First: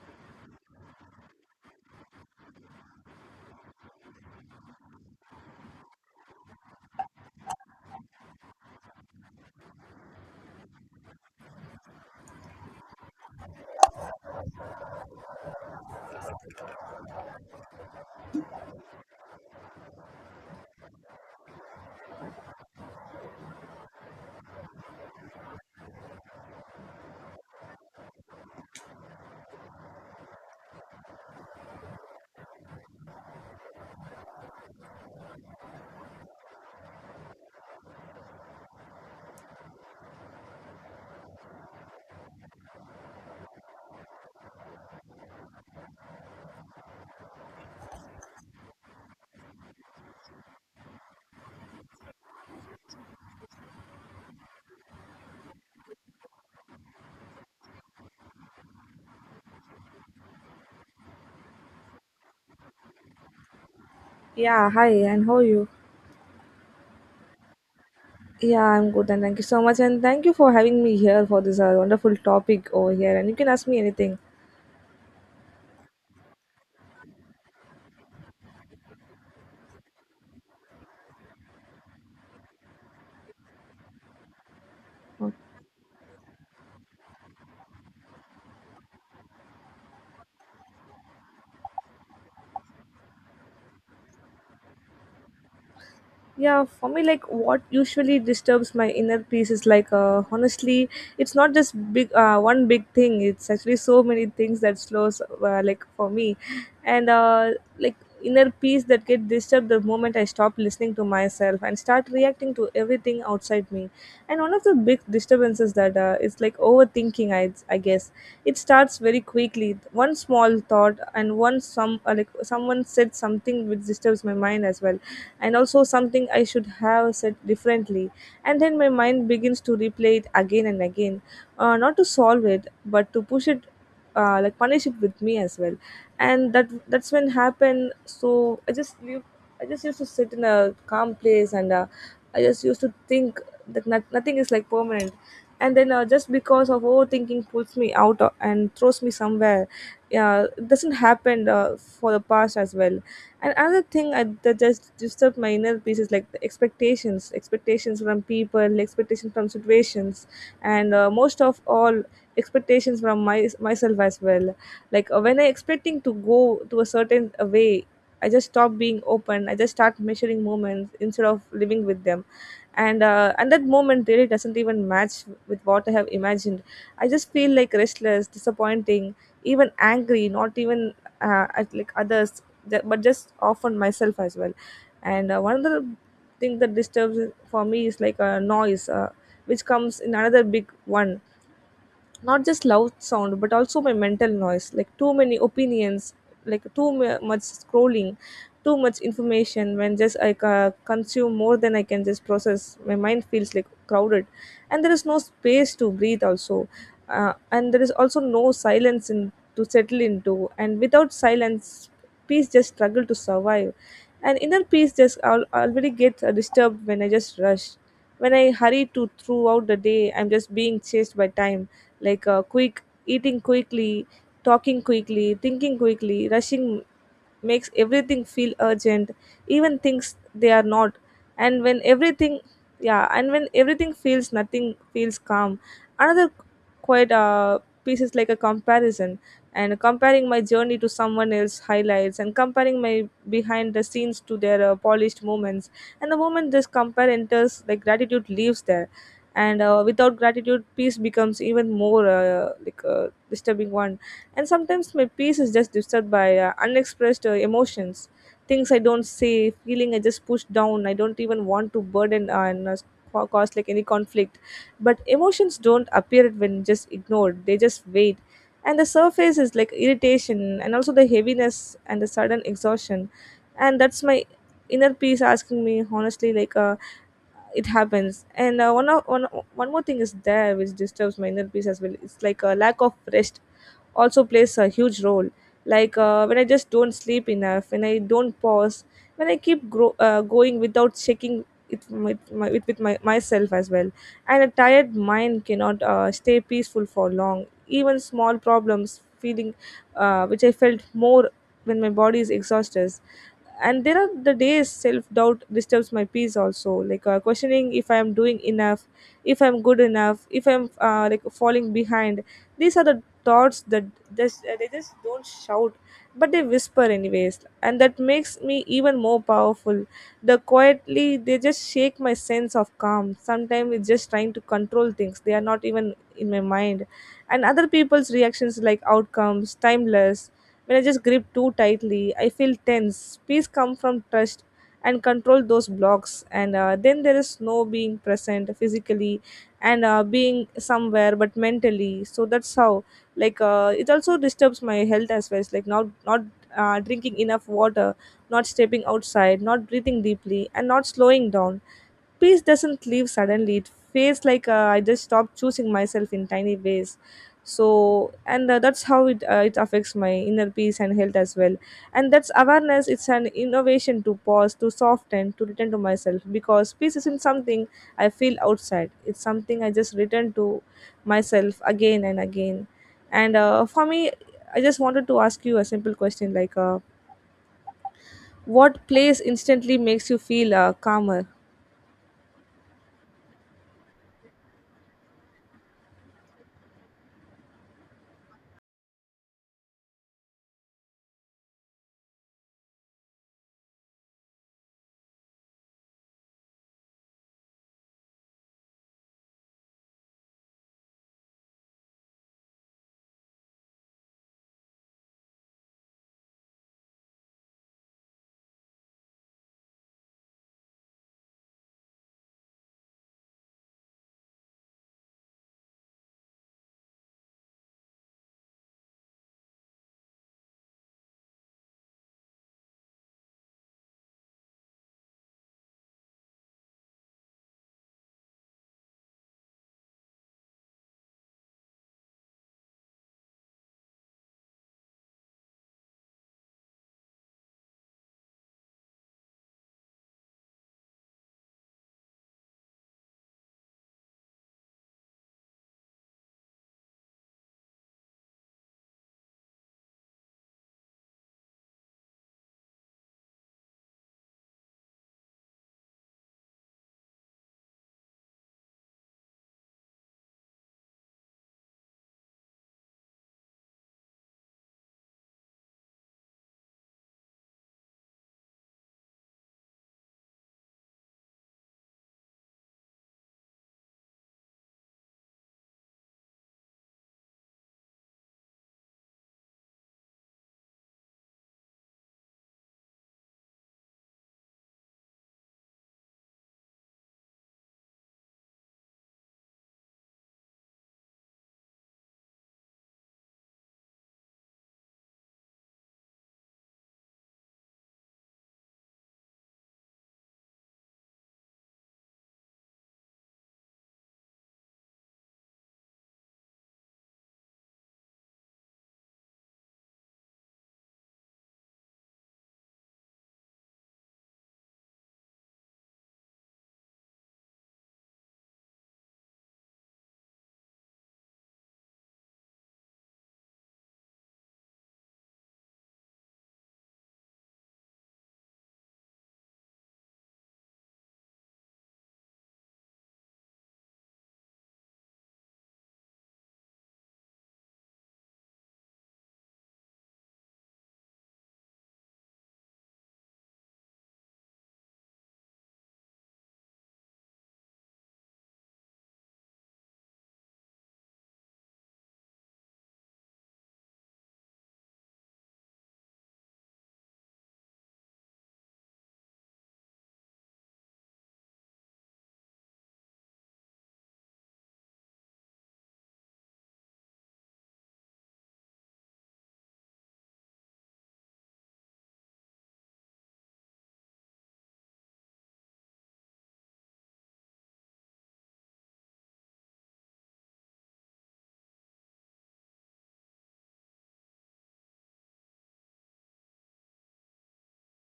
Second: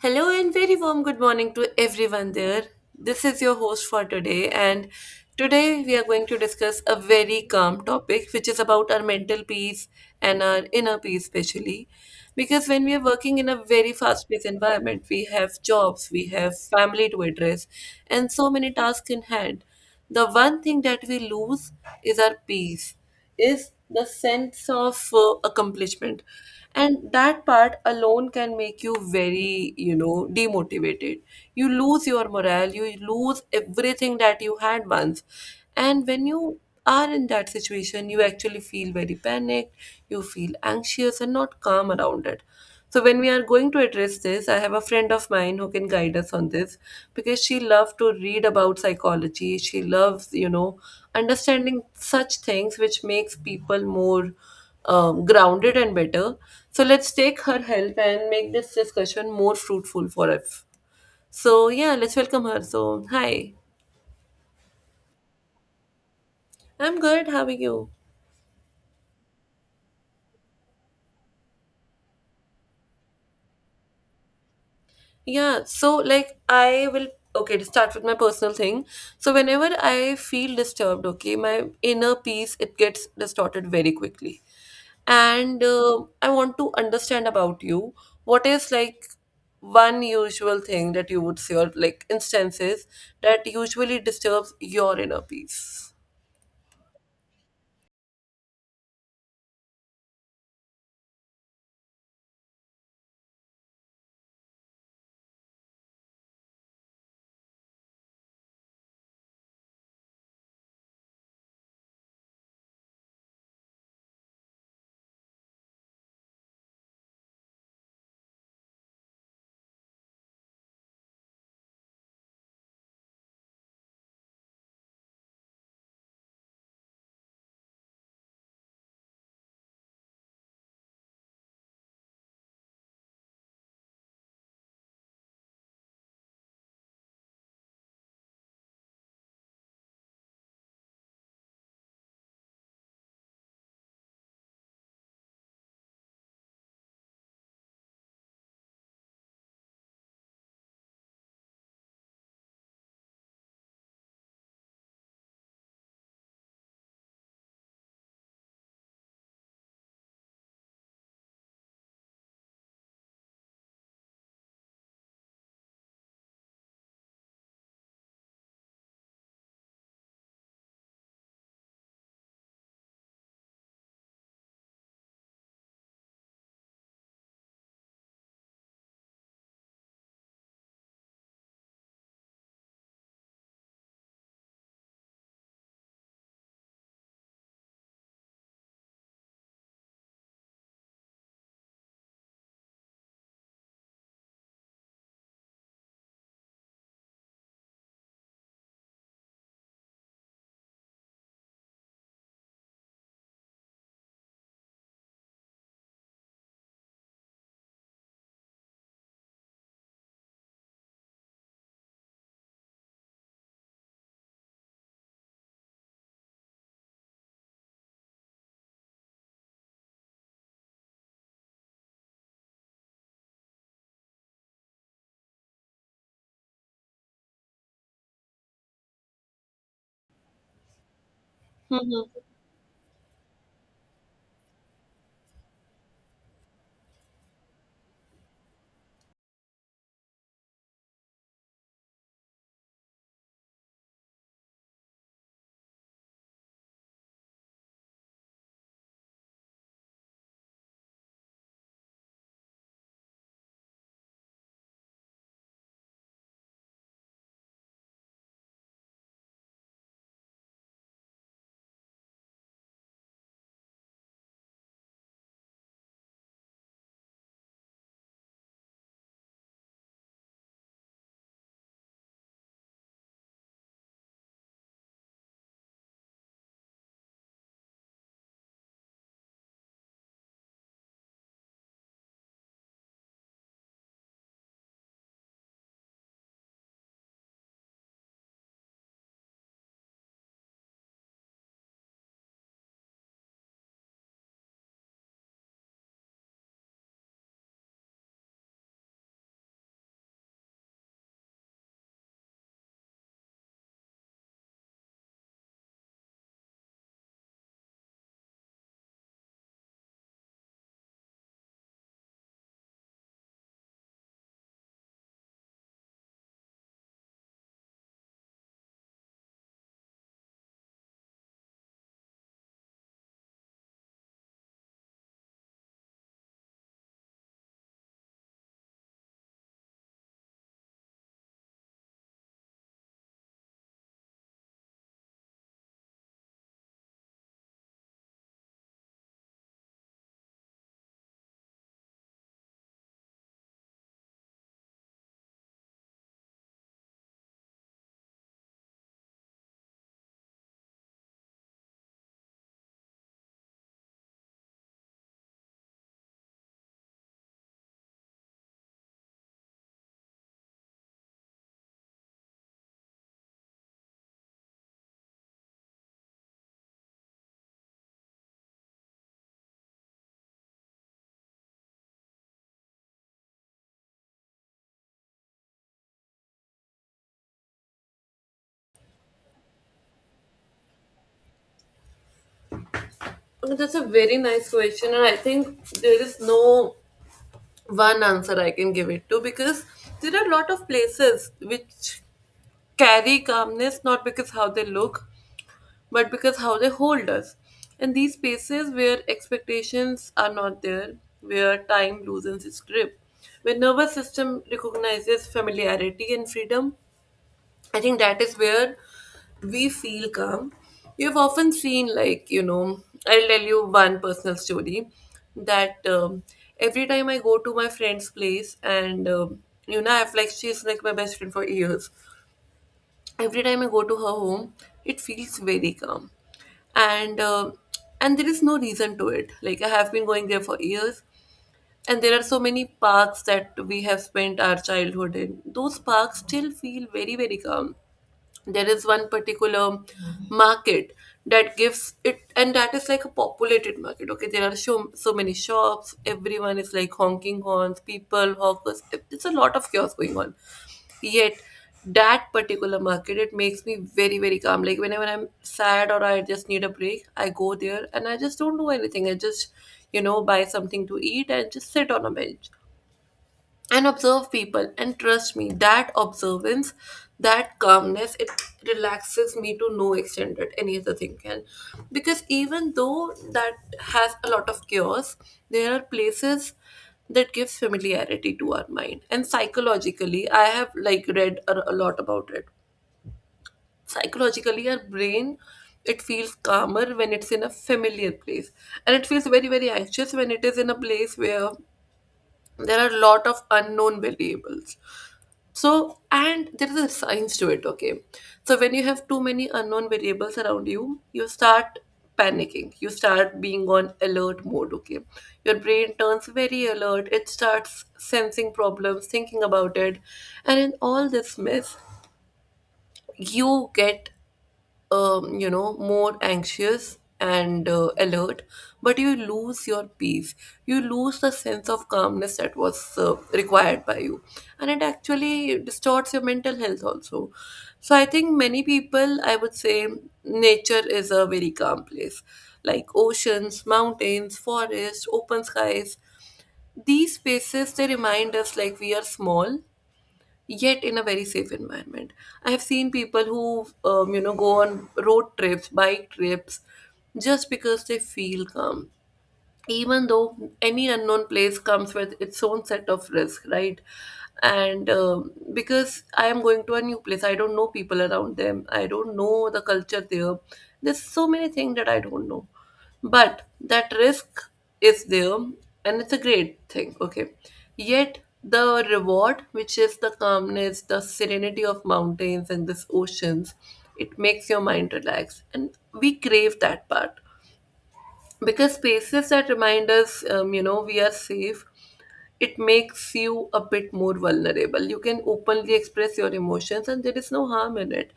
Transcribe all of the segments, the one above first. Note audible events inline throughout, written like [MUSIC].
Hello and very warm good morning to everyone there. This is your host for today, and today we are going to discuss a very calm topic, which is about our mental peace and our inner peace, especially. Because when we are working in a very fast paced environment, we have jobs, we have family to address, and so many tasks in hand. The one thing that we lose is our peace, is the sense of accomplishment, and that part alone can make you very demotivated. You lose your morale, you lose everything that you had once. And when you are in that situation, you actually feel very panicked, you feel anxious and not calm around it. So when we are going to address this, I have a friend of mine who can guide us on this, because she loves to read about psychology. She loves, understanding such things which makes people more grounded and better. So let's take her help and make this discussion more fruitful for us. So yeah, let's welcome her. So hi, Yeah, hi, and how are you? I'm good. How are you? Yeah, I'm good, and thank you so much, and thank you for having me here for this wonderful topic over here. And you can ask me anything. Yeah, so like I will, okay, to start with my personal thing. So whenever I feel disturbed, okay, my inner peace, it gets distorted very quickly, and I want to understand about you. What is like one usual thing that you would say, or like instances that usually disturbs your inner peace? Yeah, for me like what usually disturbs my inner peace is like honestly it's not just big one big thing. It's actually so many things that slows like for me and like inner peace that get disturbed the moment I stop listening to myself and start reacting to everything outside me. And one of the big disturbances that is like overthinking, I guess. It starts very quickly, one small thought and one some like someone said something which disturbs my mind as well, and also something I should have said differently. And then my mind begins to replay it again and again, not to solve it, but to push it, like punish it with me as well. And that's when happened. So I just live. I just used to sit in a calm place and I just used to think that nothing is like permanent. And then just because of overthinking pulls me out and throws me somewhere. Yeah, it doesn't happen for the past as well. And another thing that just disturbs my inner peace is like the expectations, expectations from people, expectations from situations, and most of all, expectations from myself as well. Like when I expecting to go to a certain way, I just stop being open. I just start measuring moments instead of living with them, and that moment really doesn't even match with what I have imagined. I just feel like restless, disappointing, even angry. Not even at like others, but just often myself as well. And one of the thing that disturbs for me is like a noise, which comes in another big one. Not just loud sound but also my mental noise, like too many opinions, like too much scrolling, too much information. When just consume more than I can just process, my mind feels like crowded, and there is no space to breathe also. And there is also no silence in to settle into, and without silence peace just struggle to survive. And inner peace just already gets disturbed when I just rush, when I hurry to throughout the day. I'm just being chased by time. Like quick eating, quickly talking, quickly thinking, quickly rushing makes everything feel urgent, even things they are not. And when Mhm. everything, yeah, and when everything feels, nothing feels calm. Another quite piece is like a comparison, and comparing my journey to someone else highlights, and comparing my behind the scenes to their polished moments. And the moment this compare enters, like gratitude leaves there, and without gratitude peace becomes even more like a disturbing one. And sometimes my peace is just disturbed by unexpressed emotions, things I don't say, feeling I just push down. I don't even want to burden cause like any conflict. But emotions don't appear when just ignored; they just wait. And the surface is like irritation, and also the heaviness and the sudden exhaustion, and that's my inner peace asking me honestly like it happens. And one, o- one one more thing is there which disturbs my inner peace as well. It's like a lack of rest also plays a huge role. Like when I just don't sleep enough, when I don't pause, when I keep going without checking it with myself as well. And a tired mind cannot stay peaceful for long. Even small problems, feeling which I felt more when my body is exhausted. And there are the days self-doubt disturbs my peace also, like questioning if I am doing enough, if I'm good enough, if I'm like falling behind. These are the thoughts that they just don't shout, but they whisper anyways, and that makes me even more powerful. The quietly they just shake my sense of calm. Sometimes it's just trying to control things they are not even in my mind, and other people's reactions like outcomes timeless. When I just grip too tightly I feel tense. Peace come from trust, and control those blocks. And then there is no being present physically and being somewhere but mentally. So that's how, like it also disturbs my health as well. It's like not drinking enough water, not stepping outside, not breathing deeply, and not slowing down. Peace doesn't leave suddenly. It feels like I just stopped choosing myself in tiny ways. So, and that's how it it affects my inner peace and health as well. And that's awareness. It's an innovation to pause, to soften, to return to myself, because peace isn't something I feel outside. It's something I just return to myself again and again. And for me, I just wanted to ask you a simple question, like, what place instantly makes you feel calmer? That's a very nice question, and I think there is no one answer I can give it to, because there are a lot of places which carry calmness, not because how they look but because how they hold us. And these spaces where expectations are not there, where time loosens its grip, where nervous system recognizes familiarity and freedom, I think that is where we feel calm. You've often seen, like, I'll tell you one personal story, that every time I go to my friend's place, and I've like, she's like my best friend for years. Every time I go to her home, it feels very calm, and and there is no reason to it. Like I have been going there for years, and there are so many parks that we have spent our childhood in. Those parks still feel very, very calm. There is one particular market that gives it, and that is like a populated market. Okay, there are so so many shops. Everyone is like honking horns, people, hawkers. It's a lot of chaos going on. Yet that particular market, it makes me very, very calm. Like whenever I'm sad or I just need a break, I go there and I just don't do anything. I just, buy something to eat and just sit on a bench and observe people, and trust me, that observance, that calmness, it relaxes me to no extent that any other thing can. Because even though that has a lot of chaos, there are places that gives familiarity to our mind. And psychologically, I have, like, read a lot about it. Psychologically, our brain, it feels calmer when it's in a familiar place, and it feels very, very anxious when it is in a place where there are a lot of unknown variables. So, and there is a science to it, okay? So, when you have too many unknown variables around you, you start panicking. You start being on alert mode, okay? Your brain turns very alert. It starts sensing problems, thinking about it. And in all this mess, you get more anxious and alert, but you lose your peace. You lose the sense of calmness that was required by you, and it actually distorts your mental health also. So I think many people, I would say, nature is a very calm place, like oceans, mountains, forests, open skies. These spaces, they remind us like we are small, yet in a very safe environment. I have seen people who, go on road trips, bike trips, just because they feel calm, even though any unknown place comes with its own set of risk, right? And because I am going to a new place, I don't know people around them, I don't know the culture there, there's so many things that I don't know. But that risk is there, and it's a great thing, okay? Yet the reward, which is the calmness, the serenity of mountains and this oceans, it makes your mind relax, and we crave that part. Because spaces that remind us, we are safe, it makes you a bit more vulnerable. You can openly express your emotions, and there is no harm in it.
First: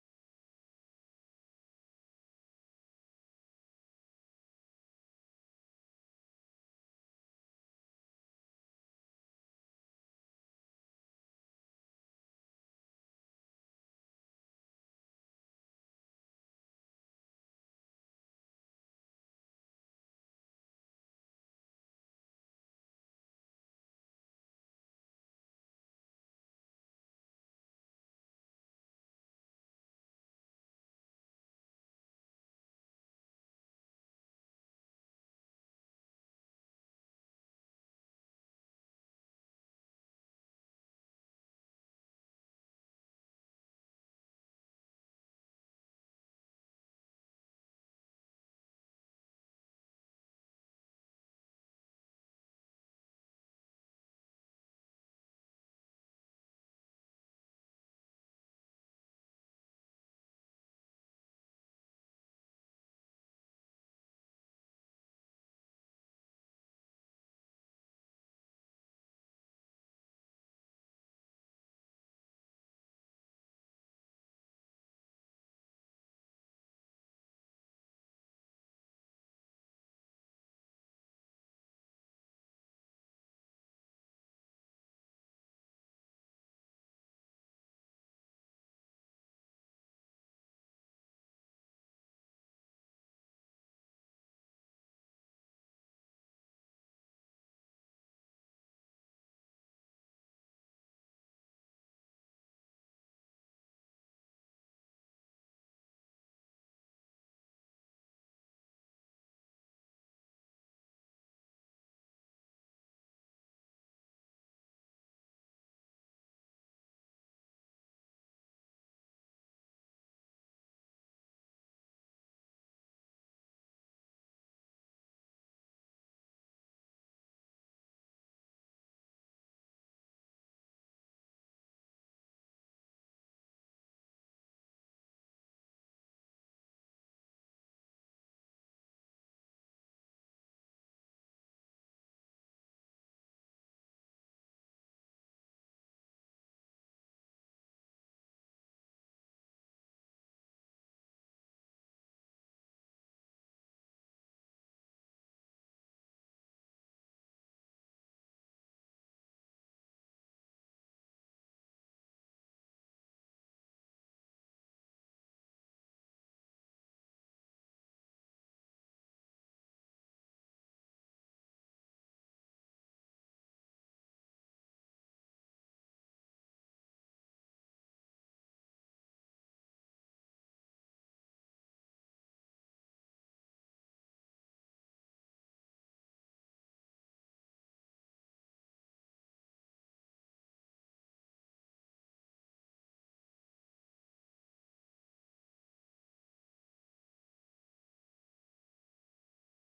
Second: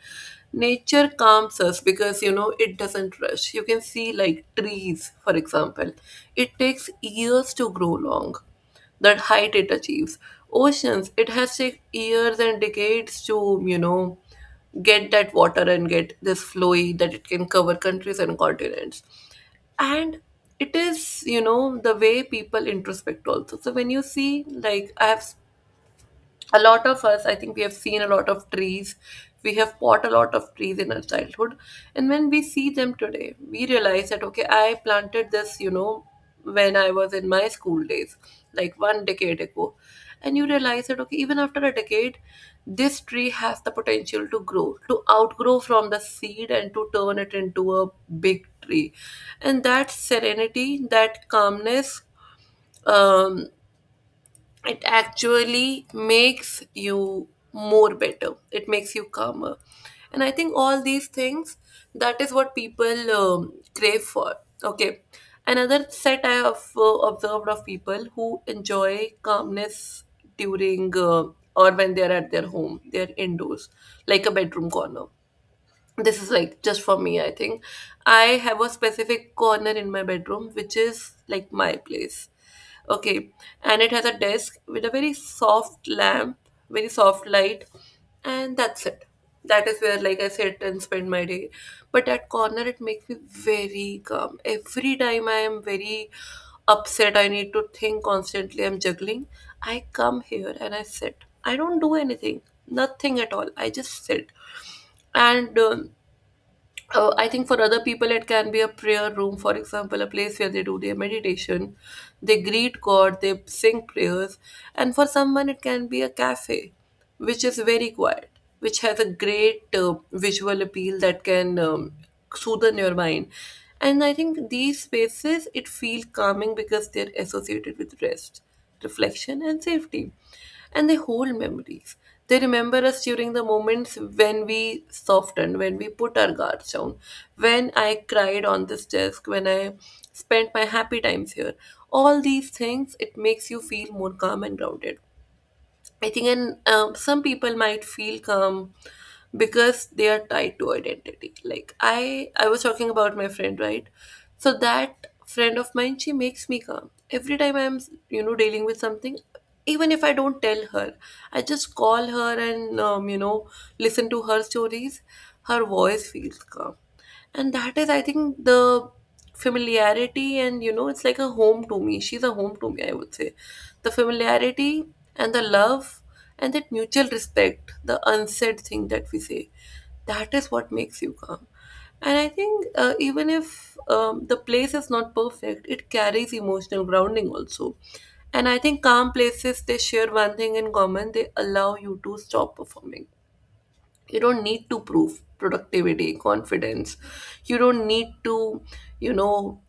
Nature calms us because, it doesn't rush. You can see, like, trees, for example. It takes years to grow long, that height it achieves. Oceans, it has taken years and decades to, get that water and get this flowy that it can cover countries and continents. And it is, the way people introspect also. So when you see, like, I have, a lot of us, I think, we have seen a lot of trees, we have bought a lot of trees in our childhood. And when we see them today, we realize that, okay, I planted this, when I was in my school days, like one decade ago. And you realize that, okay, even after a decade, this tree has the potential to grow, to outgrow from the seed and to turn it into a big tree. And that serenity, that calmness, um, it actually makes you more better, it makes you calmer. And I think all these things, that is what people crave for, okay? Another set I have observed of people who enjoy calmness during or when they are at their home, they are indoors, like a bedroom corner. This is like just for me, I think. I have a specific corner in my bedroom which is like my place, okay? And it has a desk with a very soft lamp, very soft light, and that's it. That is where, like, I sit and spend my day. But that corner, it makes me very calm. Every time I am very upset, I need to think constantly, I'm juggling, I come here and I sit, I don't do anything, nothing at all, I just sit. And I think for other people it can be a prayer room, for example, a place where they do their meditation, they greet God, they sing prayers. And for someone it can be a cafe, which is very quiet, which has a great visual appeal that can soothe your mind. And I think these spaces, it feels calming because they're associated with rest, reflection, and safety. And they hold memories. They remember us during the moments when we softened, when we put our guards down, when I cried on this desk, when I spent my happy times here. All these things, it makes you feel more calm and grounded, I think. And some people might feel calm because they are tied to identity. Like I was talking about my friend, right? So that friend of mine, she makes me calm every time I'm, dealing with something. Even if I don't tell her, I just call her and, listen to her stories. Her voice feels calm, and that is, I think, the familiarity, and, it's like a home to me, she's a home to me, I would say. The familiarity and the love and that mutual respect, the unsaid thing that we say, that is what makes you calm. And I think, even if, the place is not perfect, it carries emotional grounding also. And I think calm places, they share one thing in common: they allow you to stop performing. You don't need to prove productivity, confidence, you don't need to, you know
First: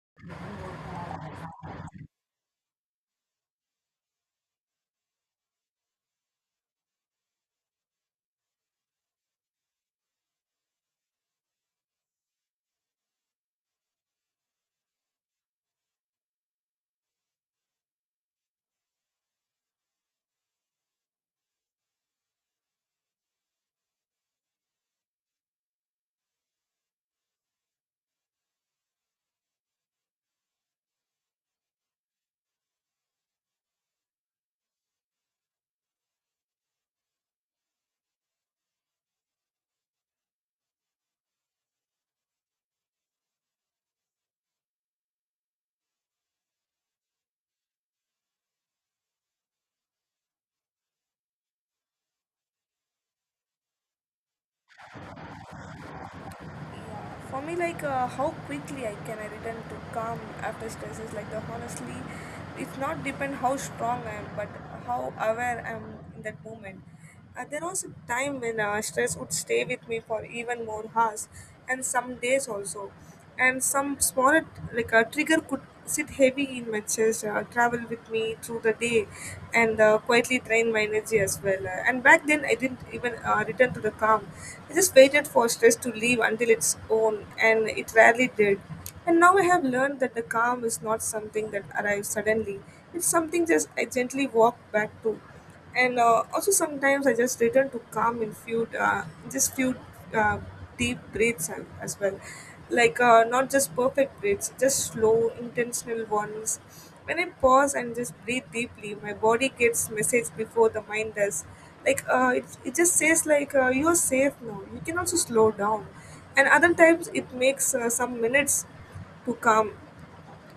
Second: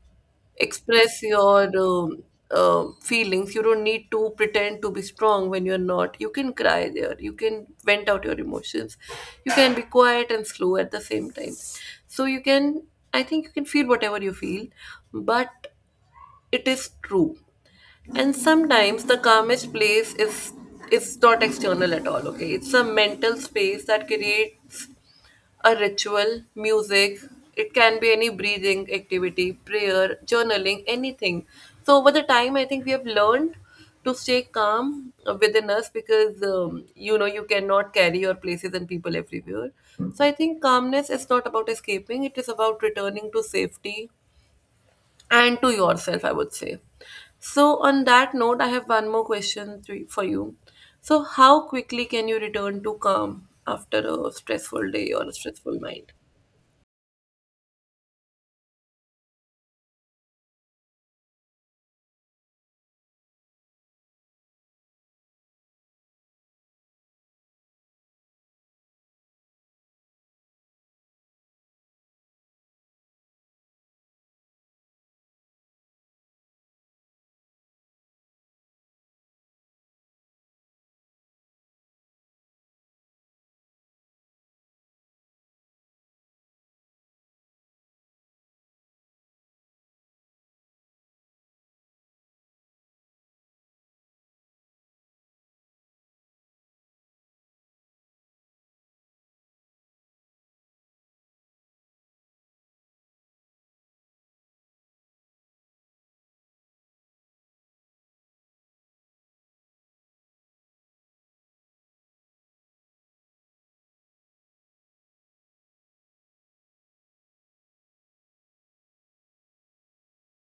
express your feelings, you don't need to pretend to be strong when you're not. You can cry there, you can vent out your emotions, you can be quiet and slow at the same time. So you can, I think, you can feel whatever you feel, but it is true. And sometimes the calmest place is not external at all, okay, it's a mental space that creates a ritual, music, it can be any breathing activity, prayer, journaling, anything. So, over the time, I think we have learned to stay calm within us, because, you cannot carry your places and people everywhere. So, I think calmness is not about escaping, it is about returning to safety and to yourself, I would say. So, on that note, I have one more question to, for you. So, how quickly can you return to calm after a stressful day or a stressful night? Yeah, for me, like how quickly I can I return to calm after stress is like the honestly, it's not depend how strong I am, but how aware I am in that moment. There was a time when stress would stay with me for even more hours, and some days also. And some small, like a trigger could sit heavy in my chest, travel with me through the day and quietly drain my energy as well. And back then I didn't even return to the calm. I just waited for stress to leave until its own, and it rarely did. And now I have learned that the calm is not something that arrives suddenly. It's something just I gently walk back to. And also sometimes I just return to calm and few just few uh, deep breaths as well, like not just perfect breaths, just slow intentional ones. When I pause and just breathe deeply, my body gets message before the mind does. Like it just says like you're safe now. You can also slow down, and other times it makes some minutes to come,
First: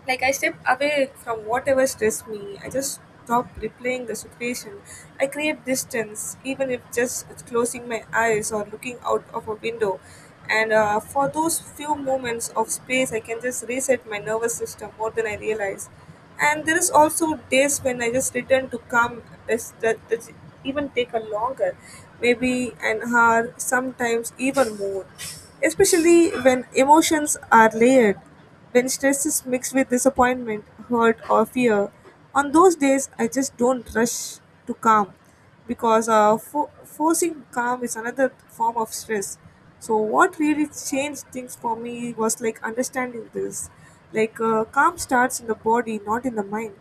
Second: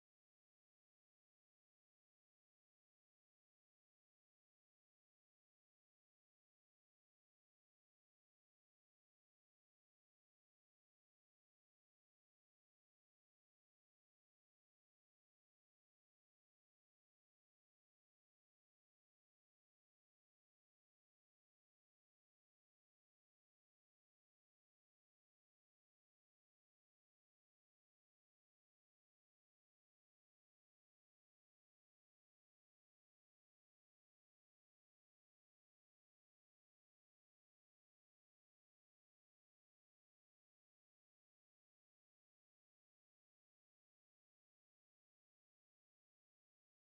like I step away from whatever stressed me. I just stop replaying the situation. I create distance, even if just closing my eyes or looking out of a window. And for those few moments of space, I can just reset my nervous system more than I realize. And there is also days when I just return to calm that's, that even take a longer, maybe an hour, sometimes even more. Especially when emotions are layered. When stress is mixed with disappointment, hurt, or fear, on those days I just don't rush to calm, because forcing calm is another form of stress. So, what really changed things for me was like understanding this. Like, calm starts in the body, not in the mind.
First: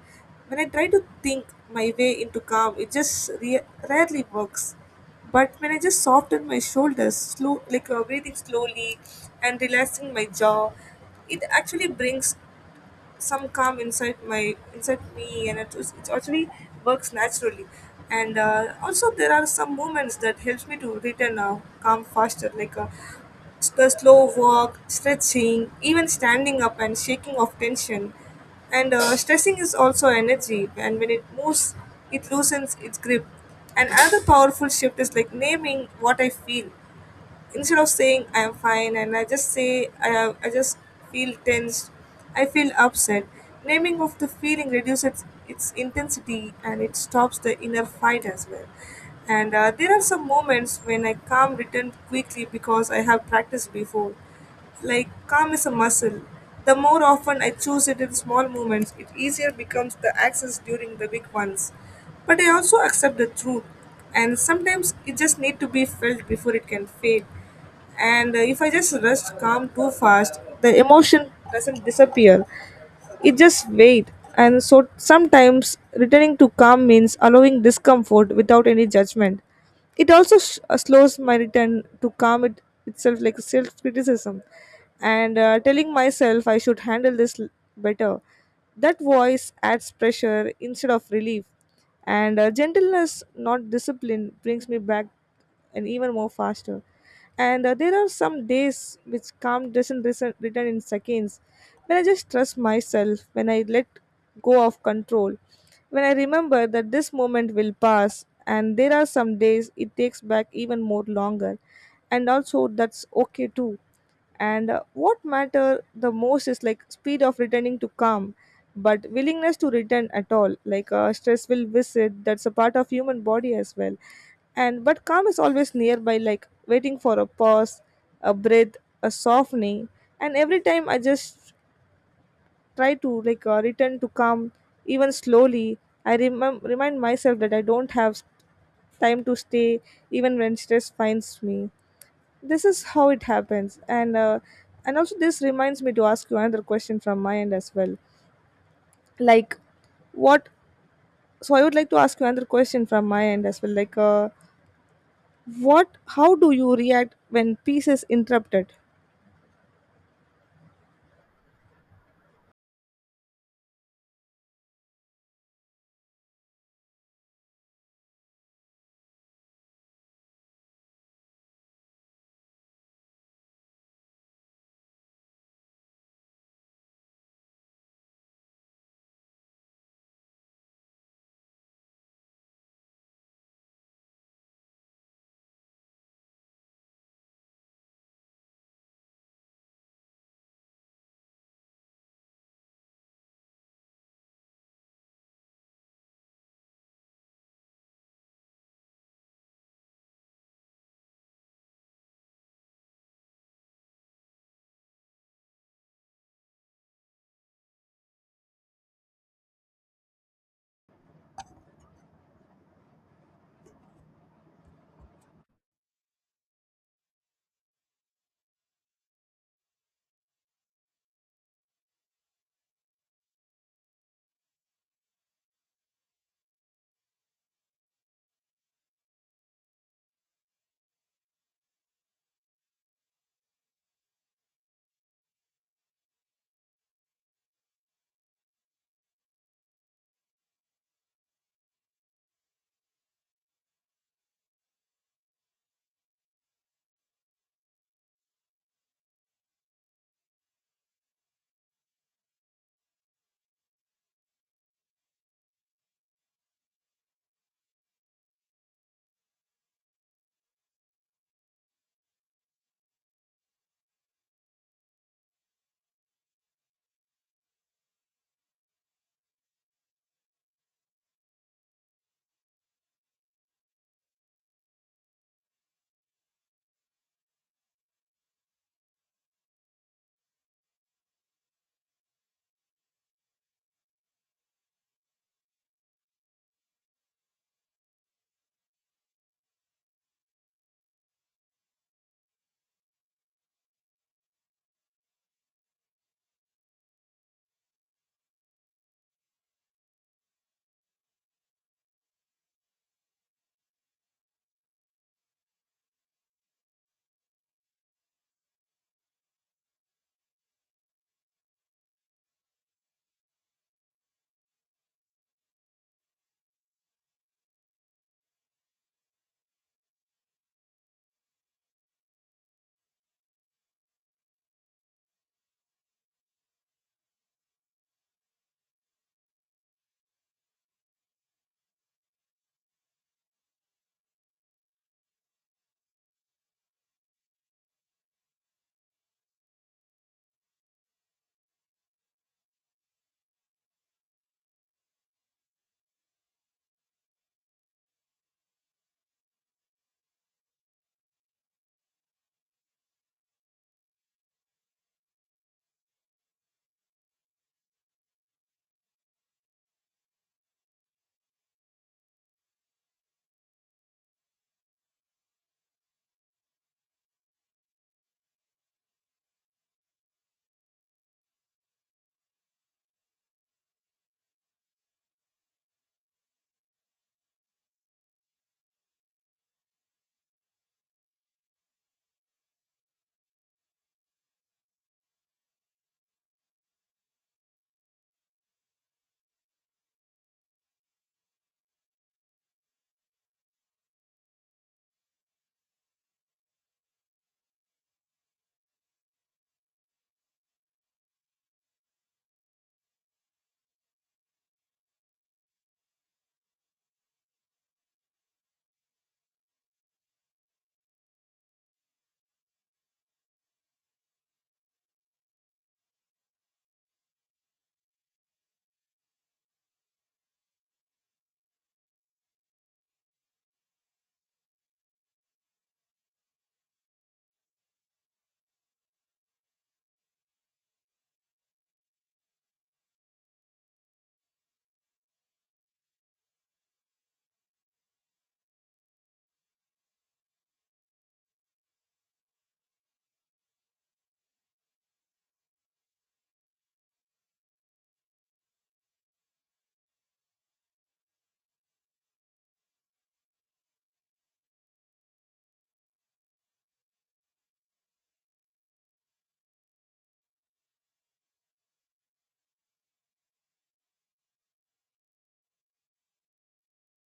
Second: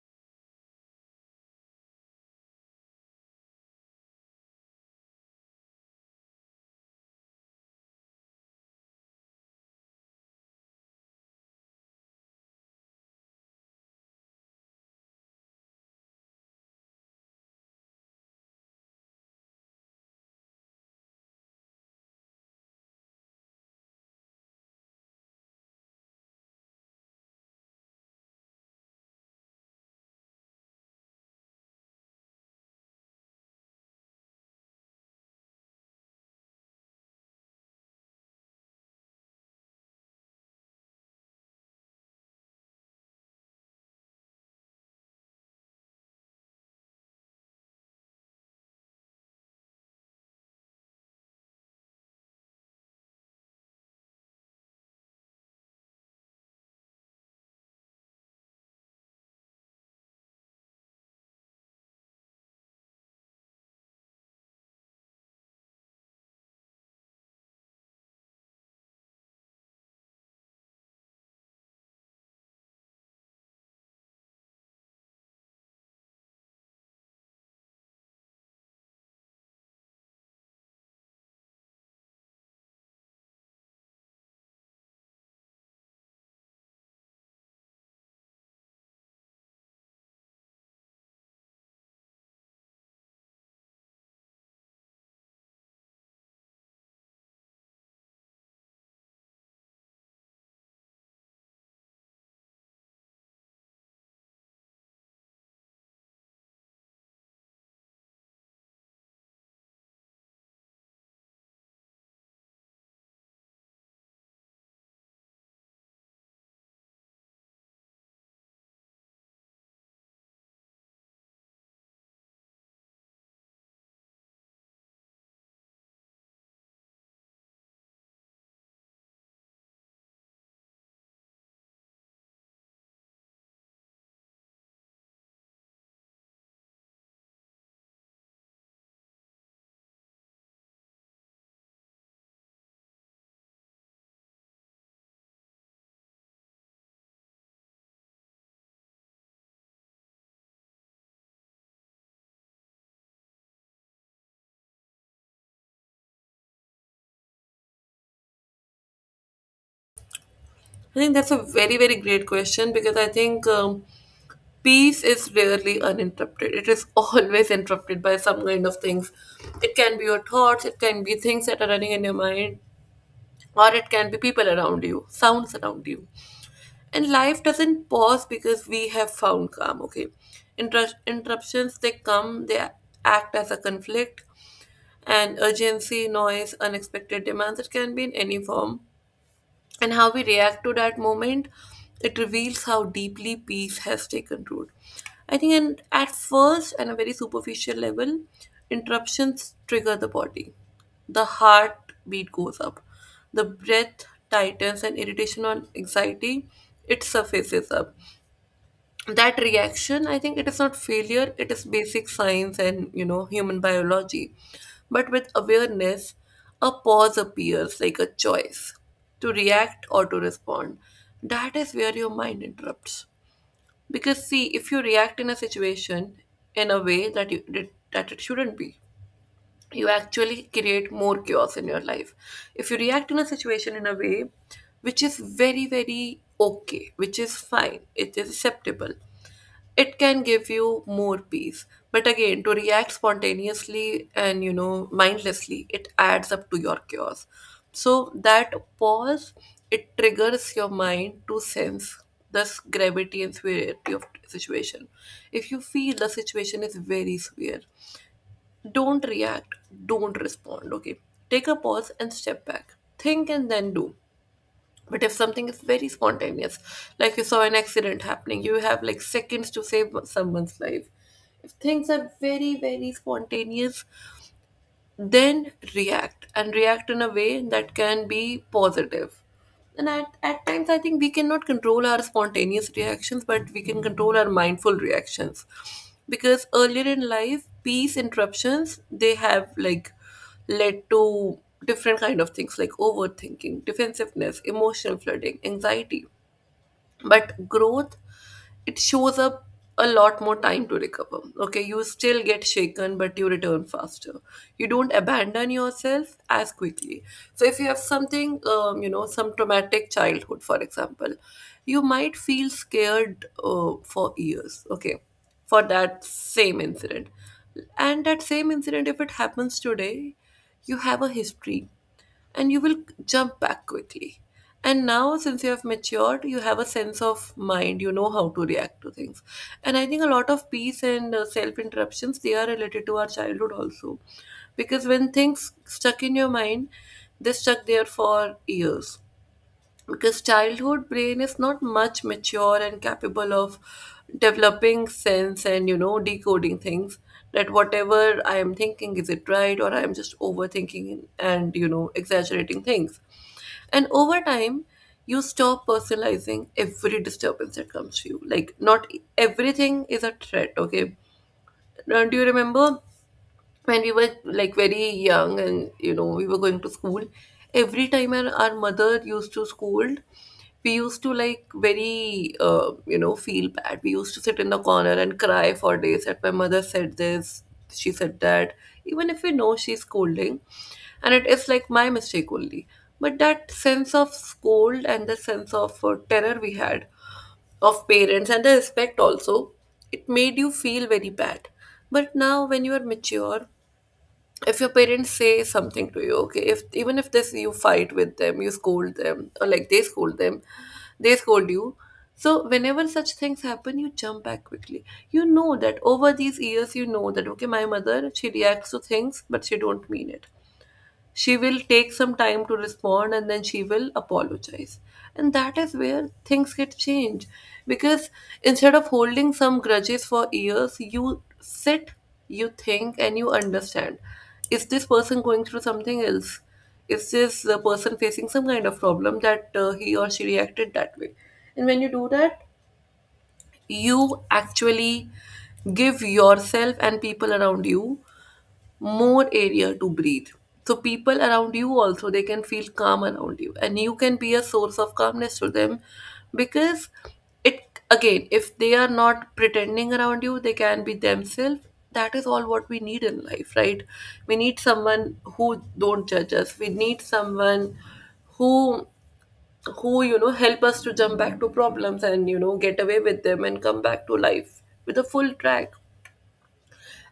When I try to think my way into calm, it just rarely works. But when I just softened my shoulders, slow, like breathing slowly and relaxing my jaw, it actually brings some calm inside my inside me, and it actually works naturally. And also there are some moments that helps me to return calm faster, like the slow walk, stretching, even standing up and shaking off tension. And stressing is also energy, and when it moves it loosens its grip. And another powerful shift is like naming what I feel. Instead of saying I am fine, and I just say I just feel tense, I feel upset. Naming of the feeling reduces its intensity, and it stops the inner fight as well. And there are some moments when I calm returned quickly because I have practiced before, like calm is a muscle. The more often I choose it in small moments, it easier becomes the access during the big ones. But I also accept the truth, and sometimes it just need to be felt before it can fade. And if I just rush calm too fast, the emotion doesn't disappear, it just wait. And so sometimes returning to calm means allowing discomfort without any judgment. It also slows my return to calm it itself, like self criticism and telling myself I should handle this better. That voice adds pressure instead of relief. And gentleness, not discipline, brings me back and even more faster. And there are some days which calm doesn't return in seconds. When I just trust myself, when I let go of control, when I remember that this moment will pass, and there are some days it takes back even more longer, and also that's okay too. And what matter the most is like speed of returning to calm, but willingness to return at all. Stress will visit. That's a part of human body as well, and but calm is always nearby, like waiting for a pause, a breath, a softening. And every time I just try to return to calm, even slowly, remind myself that I don't have time to stay, even when stress finds me. This is how it happens. And also, this reminds me to ask you another question from my end as well, like what. So I would like to ask you another question from my end as well, what. How do you react when peace is interrupted? I think that's a very, very great question because I think peace is rarely uninterrupted. It is [LAUGHS] always interrupted by some kind of things. It can be your thoughts, it can be things that are running in your mind, or it can be people around you, sounds around you. And life doesn't pause because we have found calm, okay? Interruptions, they come, they act as a conflict, and urgency, noise, unexpected demands. It can be in any form, and how we react to that moment, it reveals how deeply peace has taken root, I think. And at first, and a very superficial level, interruptions trigger the body, the heart beat goes up, the breath tightens, and irritation or anxiety, it surfaces up. That reaction, I think, it is not failure, it is basic science and, you know, human biology. But with awareness, a pause appears like a choice, to react or to respond. That is where your mind interrupts, because see, if you react in a situation in a way that you, that it shouldn't be, you actually create more chaos in your life. If you react in a situation in a way which is very, very okay, which is fine, it is acceptable, it can give you more peace. But again, to react spontaneously and, you know, mindlessly, it adds up to your chaos. So that pause, it triggers your mind to sense the gravity and severity of situation. If you feel the situation is very severe, don't react, don't respond, okay? Take a pause and step back, think, and then do. But if something is very spontaneous, like you saw an accident happening, you have like seconds to save someone's life. If things are very, very spontaneous, then react, and react in a way that can be positive. And at times, I think we cannot control our spontaneous reactions, but we can control our mindful reactions. Because earlier in life, peace interruptions, they have like led to different kind of things like overthinking, defensiveness, emotional flooding, anxiety. But growth, it shows up a lot more time to recover. Okay, you still get shaken, but you return faster. You don't abandon yourself as quickly. So, if you have something, you know, some traumatic childhood, for example, you might feel scared for years. Okay, for that same incident. And that same incident, if it happens today, you have a history and you will jump back quickly. And now, since you have matured, you have a sense of mind, you know how to react to things. And I think a lot of peace and self interruptions, they are related to our childhood also. Because when things stuck in your mind, they stuck there for years, because childhood brain is not much mature and capable of developing sense and, you know, decoding things, that whatever I am thinking, is it right, or I am just overthinking and, you know, exaggerating things. And over time, you stop personalizing every disturbance that comes to you, like not everything is a threat, okay? Now, do you remember when we were like very young and, you know, we were going to school, every time our mother used to scold, we used to like very you know, feel bad, we used to sit in the corner and cry for days, that my mother said this, she said that, even if we know she's scolding and it is like my mistake only. But that sense of scold and the sense of terror we had of parents, and the respect also, it made you feel very bad. But now when you are mature, if your parents say something to you, okay, if even if this, you fight with them, you scold them, or like they scold them, they scold you, so whenever such things happen, you jump back quickly. You know that over these years, you know that okay, my mother, she reacts to things but she don't mean it, she will take some time to respond, and then she will apologize. And that is where things get changed. Because instead of holding some grudges for years, you sit, you think, and you understand. Is this person going through something else? Is this the person facing some kind of problem that he or she reacted that way? And when you do that, you actually give yourself and people around you more area to breathe. So people around you also, they can feel calm around you, and you can be a source of calmness to them, because it, again, if they are not pretending around you, they can be themselves. That is all what we need in life, right? We need someone who don't judge us, we need someone who who, you know, help us to jump back to problems and, you know, get away with them and come back to life with a full track.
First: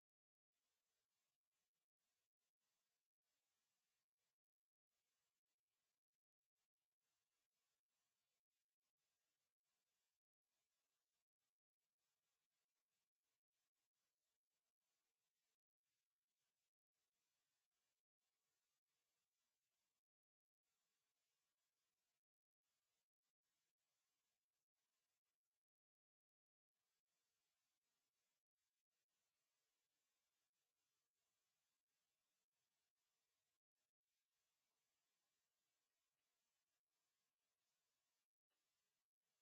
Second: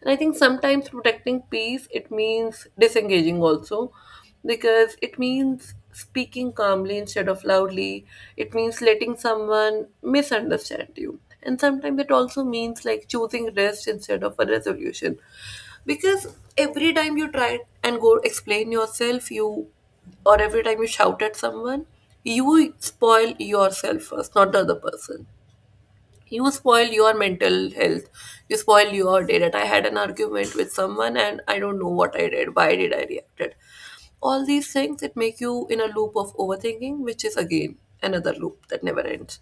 And I think sometimes protecting peace, it means disengaging also, because it means speaking calmly instead of loudly. It means letting someone misunderstand you. And sometimes it also means like choosing rest instead of a resolution. Because every time you try and go explain yourself, you, or every time you shout at someone, you spoil yourself first, not the other person. You spoil your mental health, you spoil your day, that I had an argument with someone and I don't know what I did, why did I reacted. All these things that make you in a loop of overthinking, which is again another loop that never ends.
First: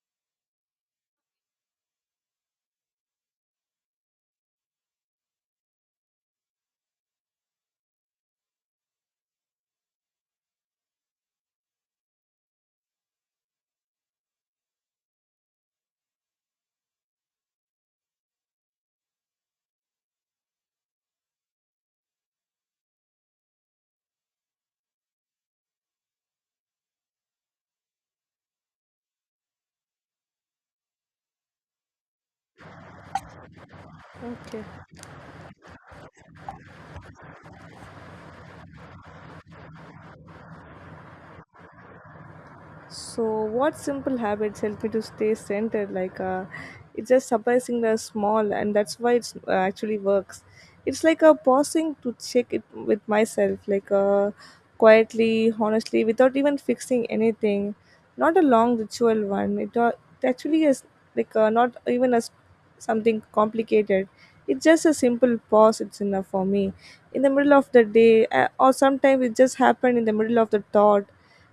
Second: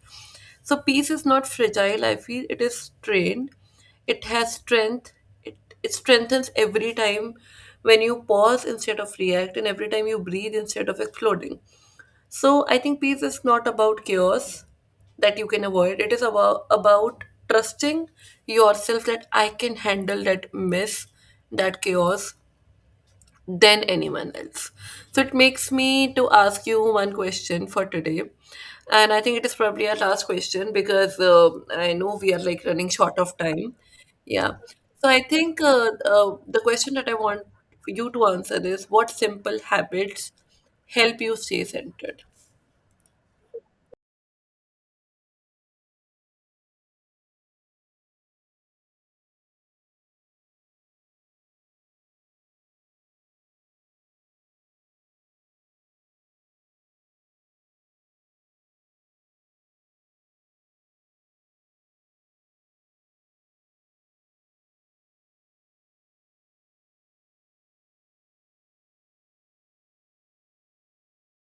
So peace is not fragile, I feel it is strained, it has strength. It, it strengthens every time when you pause instead of react, and every time you breathe instead of exploding. So I think peace is not about chaos that you can avoid. It is about trusting yourself, that I can handle that mess, that chaos, than anyone else. So it makes me to ask you one question for today. And I think it is probably our last question because I know we are like running short of time. Yeah. Okay. So I think the question that I want you to answer is, what simple habits help you stay centered? So, what simple habits help me to stay centered? It's just surprisingly small, and that's why it's actually works. It's like a pausing to check it with myself, quietly, honestly, without even fixing anything. Not a long ritual one. It actually is not even as something complicated. It's just a simple pause. It's enough for me. In the middle of the day, or sometimes it just happened in the middle of the thought.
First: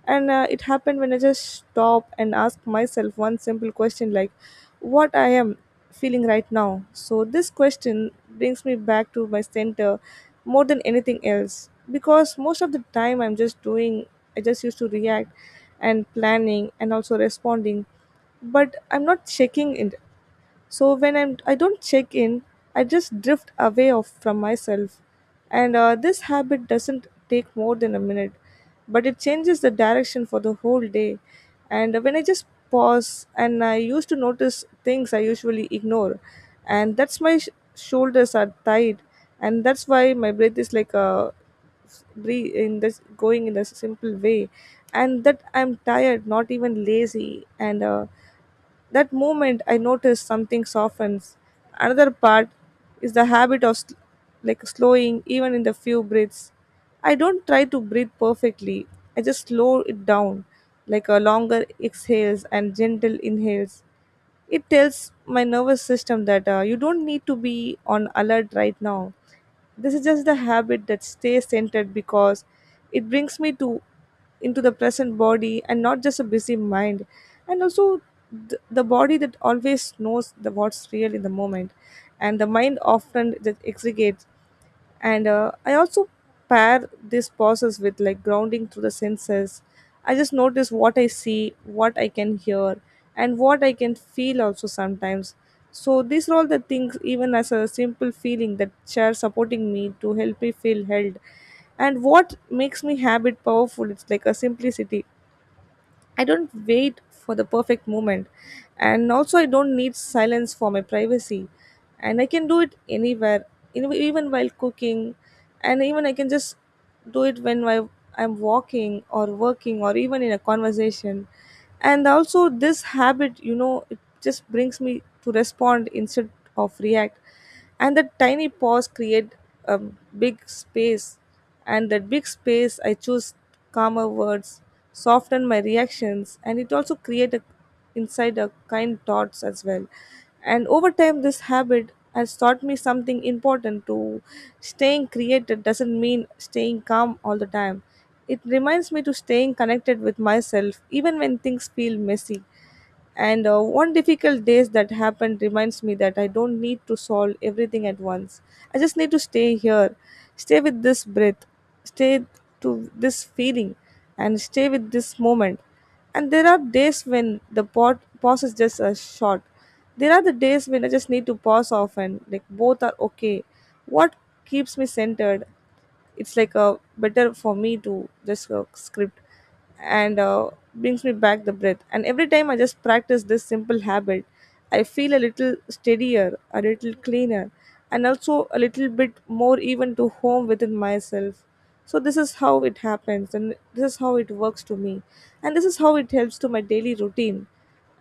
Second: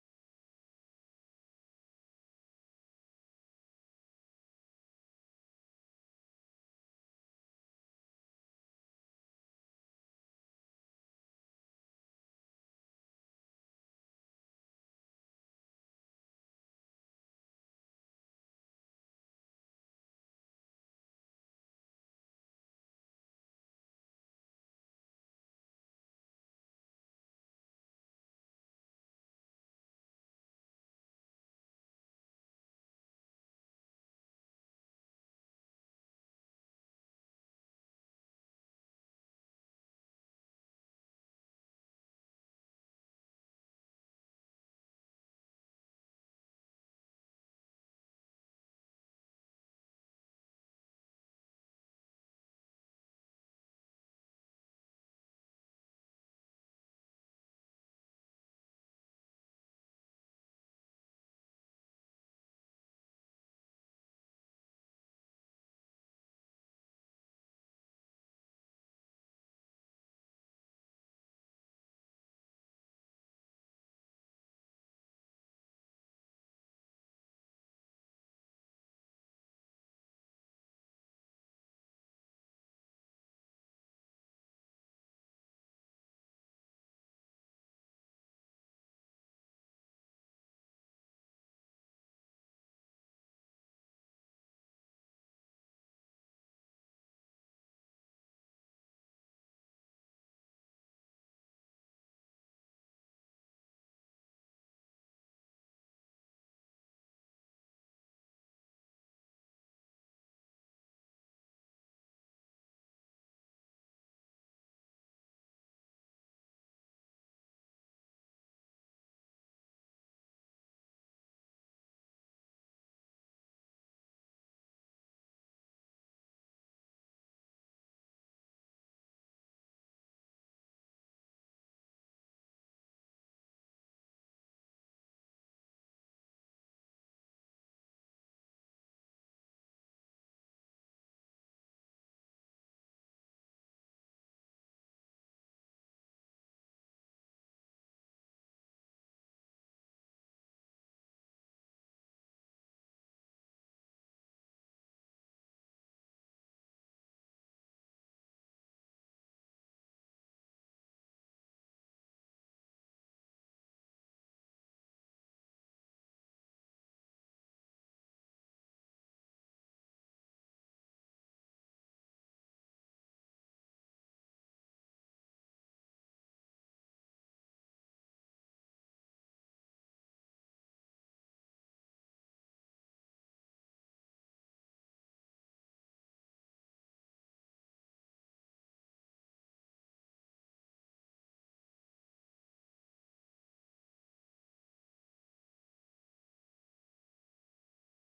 And it happened when I just stop and ask myself one simple question, like what I am feeling right now. So this question brings me back to my center more than anything else, because most of the time I'm just doing, I just used to react and planning and also responding, but I'm not checking in. So when I'm I don't check in, I just drift away of from myself, and this habit doesn't take more than a minute, but it changes the direction for the whole day. And when I just pause, and I used to notice things I usually ignore, and that's my shoulders are tight, and that's why my breath is like a breathe in, this going in a simple way, and that I'm tired, not even lazy, and that moment I notice something softens. Another part is the habit of like slowing even in the few breaths. I don't try to breathe perfectly, I just slow it down, like a longer exhales and gentle inhales. It tells my nervous system that you don't need to be on alert right now. This is just the habit that stays centered, because it brings me to into the present body and not just a busy mind. And also, the body that always knows the what's real in the moment, and the mind often just exaggerates. And I also pair this process with like grounding through the senses. I just notice what I see, what I can hear, and what I can feel also sometimes. So these are all the things, even as a simple feeling that chair supporting me to help me feel held. And what makes me habit powerful, it's like a simplicity. I don't wait for the perfect moment. And also, I don't need silence for my privacy. And I can do it anywhere, even while cooking. And even I can just do it when I'm walking or working or even in a conversation. And also this habit, you know, it just brings me to respond instead of react. And that tiny pause create a big space, and that big space I choose calmer words, soften my reactions, and it also create a inside a kind thoughts as well. And over time, this habit has taught me something important to staying creative doesn't mean staying calm all the time. It reminds me to staying connected with myself even when things feel messy. And one difficult days that happened reminds me that I don't need to solve everything at once. I just need to stay here, stay with this breath, stay to this feeling, and stay with this moment. And there are days when the pot pause is just a short. There are the days when I just need to pause often. Like both are okay. What keeps me centered, it's like a better for me to just script, and brings me back the breath. And every time I just practice this simple habit, I feel a little steadier, a little cleaner, and also a little bit more even to home within myself. So this is how it happens, and this is how it works to me, and this is how it helps to my daily routine.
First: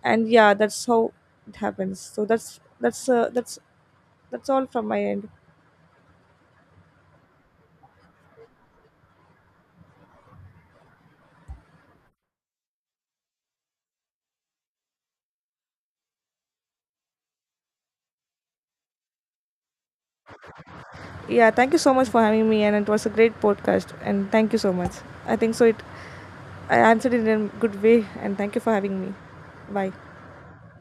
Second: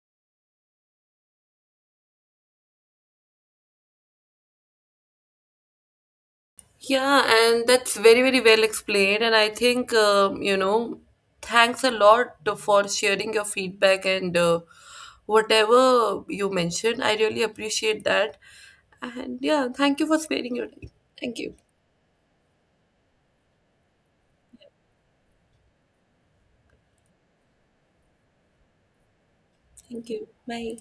And yeah, that's how it happens. So that's all from my end. Yeah, and that's very, very well explained. And I think, you know, thanks a lot for sharing your feedback and whatever you mentioned. I really appreciate that. And yeah, thank you for sparing your time. Thank Yeah, you. thank you so much for having me, and it was a great podcast. And thank you so much. I think so. It, I answered it in a good way, and thank you for having me. Bye. Thank you. Bye.